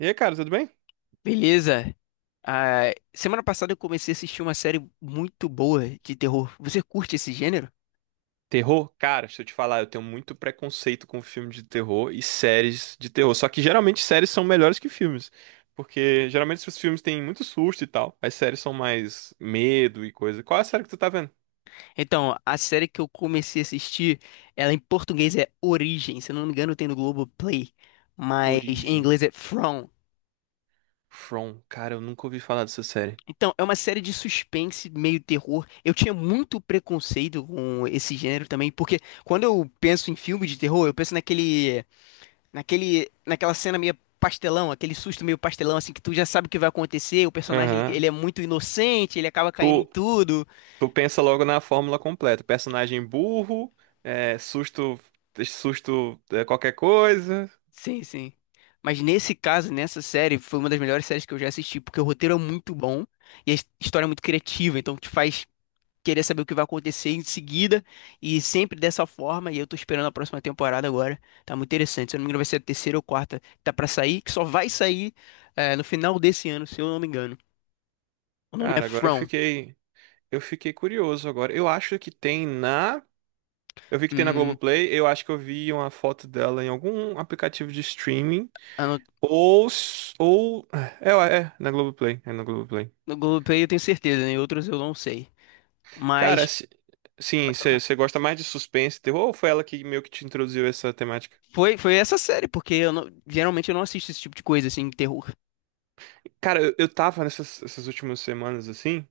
E aí, cara, tudo bem? Beleza? Ah, semana passada eu comecei a assistir uma série muito boa de terror. Você curte esse gênero? Terror? Cara, se eu te falar, eu tenho muito preconceito com filme de terror e séries de terror. Só que geralmente séries são melhores que filmes. Porque geralmente os filmes têm muito susto e tal. As séries são mais medo e coisa. Qual é a série que tu tá vendo? Então, a série que eu comecei a assistir, ela em português é Origem, se eu não me engano tem no Globoplay, mas em Origem. inglês é From. From. Cara, eu nunca ouvi falar dessa série. Então, é uma série de suspense, meio terror. Eu tinha muito preconceito com esse gênero também, porque quando eu penso em filme de terror, eu penso naquele Naquele, naquela cena meio pastelão, aquele susto meio pastelão, assim, que tu já sabe o que vai acontecer, o personagem, ele, Aham. ele é muito inocente, ele acaba caindo em tudo. Tu pensa logo na fórmula completa. Personagem burro, é, susto, susto, é, qualquer coisa. Sim, sim. Mas nesse caso, nessa série, foi uma das melhores séries que eu já assisti, porque o roteiro é muito bom e a história é muito criativa, então te faz querer saber o que vai acontecer em seguida e sempre dessa forma, e eu tô esperando a próxima temporada agora. Tá muito interessante. Se eu não me engano, vai ser a terceira ou quarta. Tá pra sair, que só vai sair no final desse ano, se eu não me engano. O nome é Cara, agora From. Eu fiquei curioso agora. Eu acho que tem na, eu vi que tem na Hum. Globoplay, eu acho que eu vi uma foto dela em algum aplicativo de streaming. Ou, s- ou... É, é, é, na Globoplay, é na Globoplay. No Globoplay eu tenho certeza, né? Em outros eu não sei. Cara, Mas se- sim, pode falar. você gosta mais de suspense, terror, ou foi ela que meio que te introduziu essa temática? Foi essa série, porque eu não- geralmente eu não assisto esse tipo de coisa, assim, terror. Cara, eu tava nessas essas últimas semanas, assim,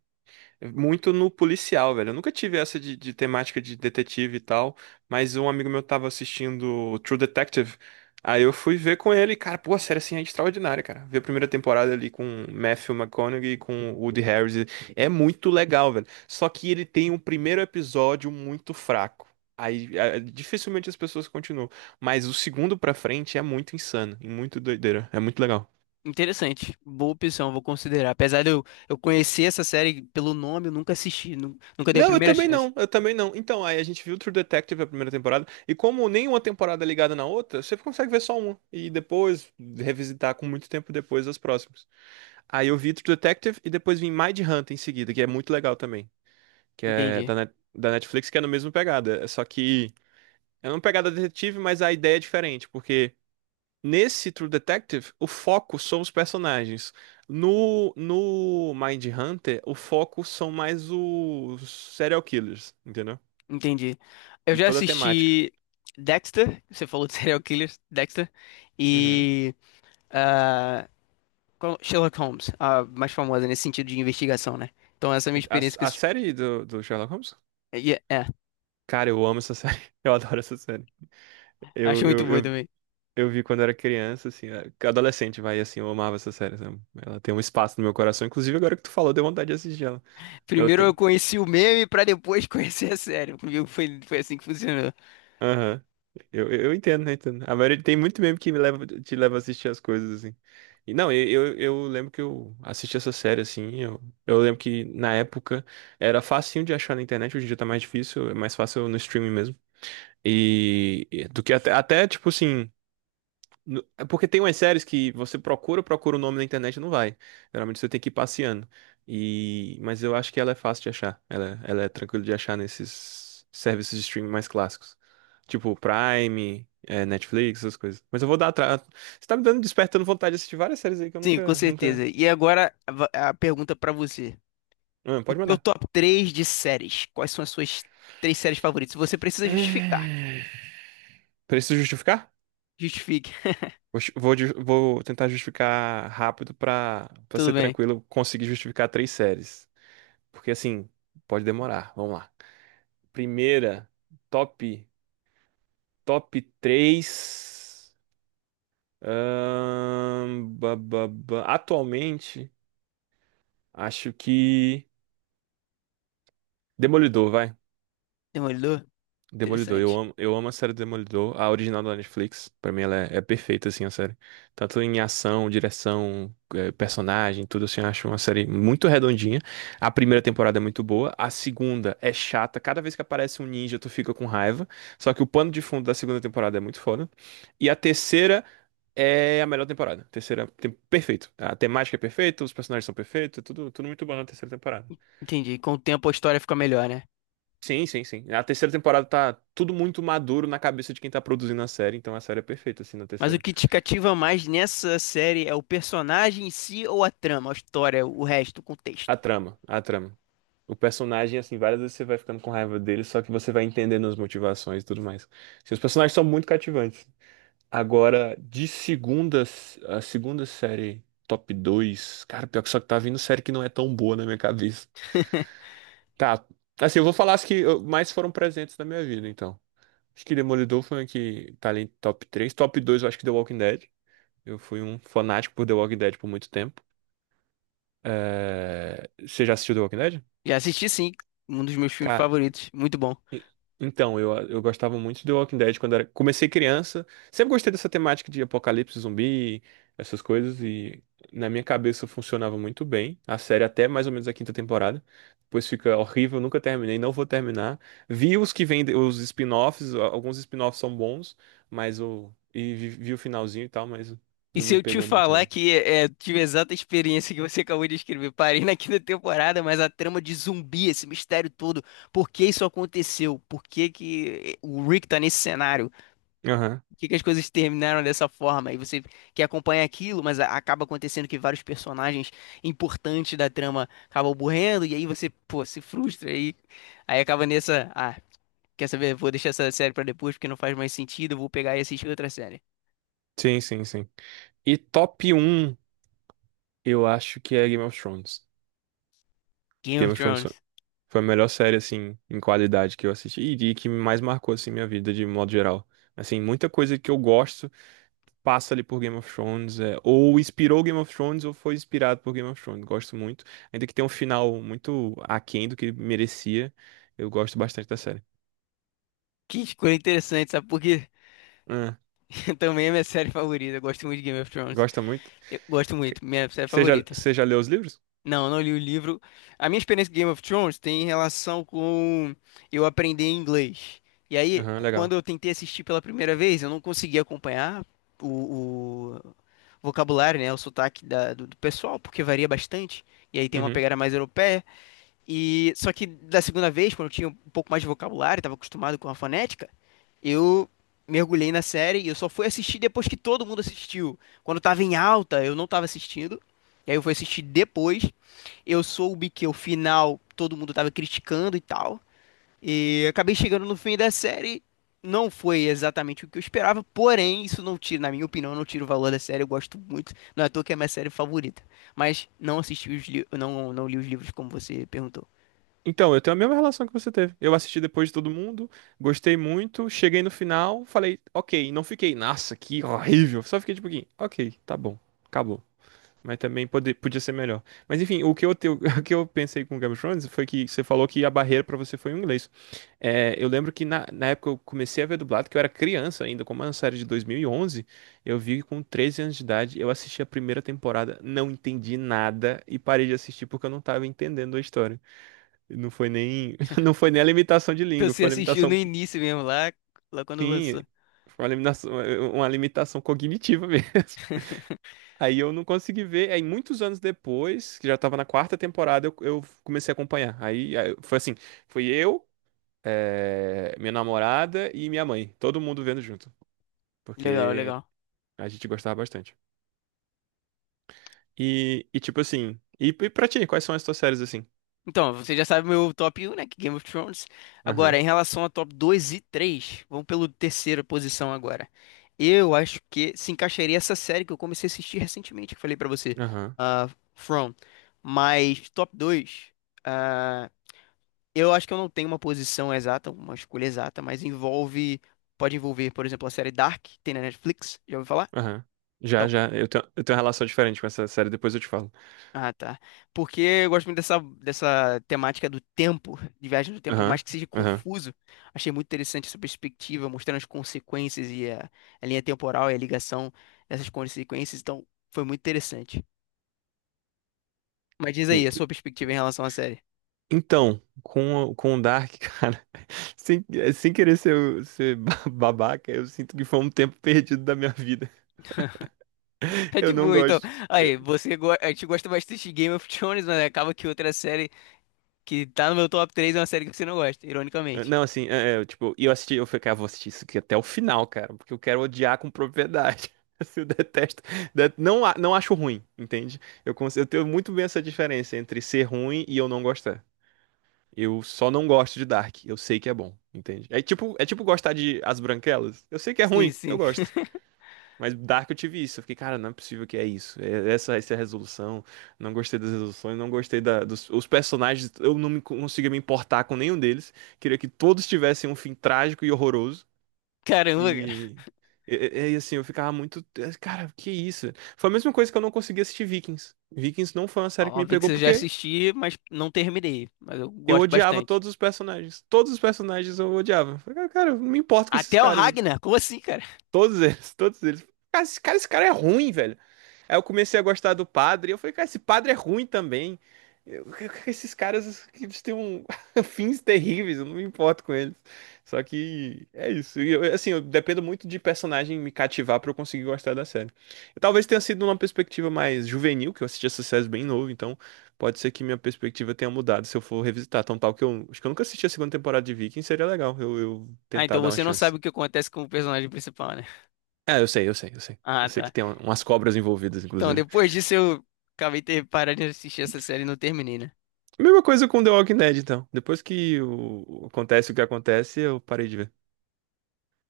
muito no policial, velho. Eu nunca tive essa de temática de detetive e tal, mas um amigo meu tava assistindo True Detective. Aí eu fui ver com ele, e, cara, pô, a série assim é extraordinária, cara. Ver a primeira temporada ali com Matthew McConaughey e com Woody Harrelson é muito legal, velho. Só que ele tem um primeiro episódio muito fraco. Aí dificilmente as pessoas continuam, mas o segundo pra frente é muito insano e muito doideira, é muito legal. Interessante, boa opção, vou considerar. Apesar de eu conhecer essa série pelo nome, eu nunca assisti, nunca dei a Não, eu primeira também chance. não, eu também não. Então, aí a gente viu True Detective a primeira temporada, e como nenhuma temporada é ligada na outra, você consegue ver só uma, e depois revisitar com muito tempo depois as próximas. Aí eu vi True Detective e depois vim Mindhunter em seguida, que é muito legal também, que é Entendi, da, Net- da Netflix, que é na mesma pegada, é só que é uma pegada detetive, mas a ideia é diferente, porque nesse True Detective, o foco são os personagens. No, no Mindhunter, o foco são mais os serial killers, entendeu? entendi. Eu E já toda a temática. assisti Dexter, você falou de serial killer, Dexter, Uhum. e ah, qual- Sherlock Holmes, a mais famosa nesse sentido de investigação, né? Então essa é a minha A, experiência com a esse tipo. série do, do Sherlock Holmes? É, é, Cara, eu amo essa série. Eu adoro essa série. Eu, acho muito eu, boa eu, também. eu vi quando era criança, assim, adolescente, vai, assim, eu amava essa série, sabe? Ela tem um espaço no meu coração. Inclusive, agora que tu falou, deu vontade de assistir ela. Ela Primeiro eu tem. conheci o meme pra depois conhecer a série. Comigo foi, foi assim que funcionou. Aham. Eu entendo, né? Entendo. A maioria tem muito meme que me leva, te leva a assistir as coisas, assim. E não, eu lembro que eu assisti essa série, assim. Eu lembro que na época era facinho de achar na internet, hoje em dia tá mais difícil, é mais fácil no streaming mesmo. E do que até, até tipo assim. No- é Porque tem umas séries que você procura, procura o nome na internet e não vai. Geralmente você tem que ir passeando. E... Mas eu acho que ela é fácil de achar. Ela é tranquila de achar nesses serviços de streaming mais clássicos. Tipo Prime, é, Netflix, essas coisas. Mas eu vou dar atrás. Você tá me dando, despertando vontade de assistir várias séries aí que eu Sim, com nunca, nunca. certeza. E agora a, va- a pergunta pra você. Ah, O pode teu mandar. top 3 de séries. Quais são as suas três séries favoritas? Você precisa justificar. Hum. Preciso justificar? Justifique. Vou, ju- vou ju- vou tentar justificar rápido pra para Tudo ser bem. tranquilo conseguir justificar três séries. Porque assim, pode demorar. Vamos lá. Primeira, top top 3. Atualmente, acho que Demolidor, vai. Demolidor? Demolidor, eu Interessante. amo, eu amo a série Demolidor, a original da Netflix. Pra mim ela é, é perfeita, assim, a série. Tanto em ação, direção, personagem, tudo assim, eu acho uma série muito redondinha. A primeira temporada é muito boa, a segunda é chata. Cada vez que aparece um ninja, tu fica com raiva. Só que o pano de fundo da segunda temporada é muito foda. E a terceira é a melhor temporada. Terceira, tem, perfeito. A temática é perfeita, os personagens são perfeitos, é tudo, tudo muito bom na terceira temporada. Entendi. Com o tempo a história fica melhor, né? Sim, sim, sim. A terceira temporada tá tudo muito maduro na cabeça de quem tá produzindo a série, então a série é perfeita, assim, na Mas o terceira. que te cativa mais nessa série é o personagem em si ou a trama, a história, o resto, o A contexto? trama, a trama. O personagem, assim, várias vezes você vai ficando com raiva dele, só que você vai entendendo as motivações e tudo mais. Assim, os personagens são muito cativantes. Agora, de segunda, a segunda série top 2 cara, pior que só que tá vindo série que não é tão boa na minha cabeça. Tá, assim, eu vou falar as que eu- mais foram presentes na minha vida, então. Acho que Demolidor foi uma que tá ali em top três. Top 2 eu acho que The Walking Dead. Eu fui um fanático por The Walking Dead por muito tempo. É, você já assistiu The Walking Dead? Já assisti sim. Um dos meus filmes Cara, favoritos. Muito bom. então, eu gostava muito de The Walking Dead quando era... comecei criança. Sempre gostei dessa temática de apocalipse zumbi, essas coisas, e na minha cabeça funcionava muito bem. A série até mais ou menos a quinta temporada. Depois fica horrível, nunca terminei, não vou terminar. Vi os que vêm, de- os spin-offs, a- alguns spin-offs são bons, mas o. E vi, vi o finalzinho e tal, mas E não se me eu te pegou muito, falar não. que tive a exata experiência que você acabou de escrever, parei na quinta temporada, mas a trama de zumbi, esse mistério todo, por que isso aconteceu? Por que que o Rick tá nesse cenário? Aham. Por que que as coisas terminaram dessa forma? E você que acompanha aquilo, mas acaba acontecendo que vários personagens importantes da trama acabam morrendo, e aí você, pô, se frustra, aí, aí acaba nessa, ah, quer saber? Vou deixar essa série pra depois porque não faz mais sentido, eu vou pegar e assistir outra série. Sim, sim, sim. E top um eu acho que é Game of Thrones. Game of Game of Thrones Thrones. foi a melhor série, assim, em qualidade que eu assisti e que mais marcou, assim, minha vida de modo geral. Assim, muita coisa que eu gosto passa ali por Game of Thrones, é, ou inspirou Game of Thrones ou foi inspirado por Game of Thrones. Gosto muito. Ainda que tenha um final muito aquém do que ele merecia, eu gosto bastante da série. Que escolha interessante, sabe por quê? Ah, Também é minha série favorita. Eu gosto muito de Game of Thrones. gosta muito? Eu gosto Que- muito, minha série você já, favorita. você já leu os livros? Não, eu não li o livro. A minha experiência com Game of Thrones tem relação com eu aprender inglês. E aí, Aham, quando legal. eu tentei assistir pela primeira vez, eu não consegui acompanhar o, o vocabulário, né? O sotaque do, do pessoal, porque varia bastante. E aí tem uma Uhum. pegada mais europeia. E só que da segunda vez, quando eu tinha um pouco mais de vocabulário, estava acostumado com a fonética, eu mergulhei na série e eu só fui assistir depois que todo mundo assistiu. Quando estava em alta, eu não estava assistindo. E aí eu fui assistir depois. Eu soube que o final todo mundo estava criticando e tal. E acabei chegando no fim da série. Não foi exatamente o que eu esperava, porém, isso não tira, na minha opinião, não tira o valor da série. Eu gosto muito. Não é à toa que é a minha série favorita. Mas não assisti os não, não li os livros como você perguntou. Então, eu tenho a mesma relação que você teve. Eu assisti depois de todo mundo, gostei muito, cheguei no final, falei, ok, não fiquei, nossa, que horrível. Só fiquei tipo, ok, tá bom, acabou. Mas também pode, podia ser melhor. Mas enfim, o que eu, te- o que eu pensei com Game of Thrones foi que você falou que a barreira pra você foi o inglês. É, eu lembro que na época eu comecei a ver dublado, que eu era criança ainda, como é uma série de 2011, eu vi com 13 anos de idade, eu assisti a primeira temporada, não entendi nada e parei de assistir porque eu não tava entendendo a história. Não foi nem, não foi nem a limitação de língua, Você foi a assistiu no limitação, início mesmo, lá, lá quando sim, lançou. foi uma limitação cognitiva mesmo. Aí eu não consegui ver. Aí muitos anos depois, que já tava na quarta temporada, eu comecei a acompanhar. Aí, aí foi assim, foi eu, minha namorada e minha mãe, todo mundo vendo junto, Legal, porque legal. a gente gostava bastante. E tipo assim, e pra ti, quais são as tuas séries assim? Então, você já sabe meu top 1, né? Que é Game of Thrones. Agora, Aham, em relação a top 2 e 3, vamos pelo terceira posição agora. Eu acho que se encaixaria essa série que eu comecei a assistir recentemente, que eu falei pra você, aham, ah, From. Mas top 2, ah, eu acho que eu não tenho uma posição exata, uma escolha exata, mas envolve, pode envolver, por exemplo, a série Dark, que tem na Netflix, já ouviu falar? aham. Já, Então, já, eu tenho uma relação diferente com essa série, depois eu te falo. ah, tá. Porque eu gosto muito dessa, dessa temática do tempo, de viagem do tempo, por Aham, mais que seja aham. confuso. Achei muito interessante essa perspectiva, mostrando as consequências e a linha temporal e a ligação dessas consequências. Então, foi muito interessante. Mas diz aí, a sua E- perspectiva em relação à série. Então, com o Dark, cara, sem, sem querer ser, o- ser ba- babaca, eu sinto que foi um tempo perdido da minha vida. Tá Eu de não boa, então. gosto. Eu- Aí, você go... a gente gosta bastante de Game of Thrones, mas acaba que outra série que tá no meu top 3 é uma série que você não gosta, ironicamente. não, assim, é, é, tipo, e eu assisti, eu falei, cara, vou assistir isso aqui até o final, cara, porque eu quero odiar com propriedade. Assim, eu detesto. Det- não, a- não acho ruim, entende? Eu, cons- eu tenho muito bem essa diferença entre ser ruim e eu não gostar. Eu só não gosto de Dark. Eu sei que é bom, entende? É tipo gostar de As Branquelas. Eu sei que é Sim, ruim, eu sim. gosto. Mas Dark eu tive isso. Eu fiquei, cara, não é possível que é isso. É- essa é a resolução. Não gostei das resoluções, não gostei da- dos os personagens. Eu não me, conseguia me importar com nenhum deles. Queria que todos tivessem um fim trágico e horroroso. Caramba. E. E, e- e, assim, eu ficava muito. Cara, que isso? Foi a mesma coisa que eu não consegui assistir Vikings. Vikings não foi uma série que me Óbvio pegou que eu já porque assisti, mas não terminei. Mas eu eu gosto odiava bastante. todos os personagens. Todos os personagens eu odiava. Eu falei, "Ah, cara, não me importo com esses Até o caras. Ragnar? Como assim, cara? Todos eles, todos eles. Cara, esse cara, esse cara é ruim, velho. Aí eu comecei a gostar do padre, e eu falei, cara, esse padre é ruim também. Eu- esses caras, eles têm um- fins terríveis, eu não me importo com eles. Só que é isso. E eu- assim, eu dependo muito de personagem me cativar pra eu conseguir gostar da série. Eu talvez tenha sido numa perspectiva mais juvenil, que eu assisti essa série bem novo, então pode ser que minha perspectiva tenha mudado se eu for revisitar. Tão tal que eu acho que eu nunca assisti a segunda temporada de Viking, seria legal eu Ah, tentar então dar uma você não chance. sabe o que acontece com o personagem principal, né? Ah, eu sei, eu sei, eu sei. Eu Ah, sei que tá. tem um- umas cobras envolvidas, Então inclusive. depois disso eu acabei ter parado de assistir essa série e não terminei, né? Mesma coisa com The Walking Dead, então. Depois que o- acontece o que acontece, eu parei de ver.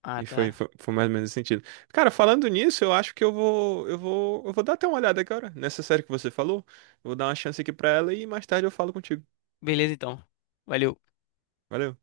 Ah, E foi, tá. foi, foi mais ou menos esse sentido. Cara, falando nisso, eu acho que eu vou, eu vou, eu vou dar até uma olhada agora nessa série que você falou. Vou dar uma chance aqui pra ela e mais tarde eu falo contigo. Beleza, então. Valeu. Valeu.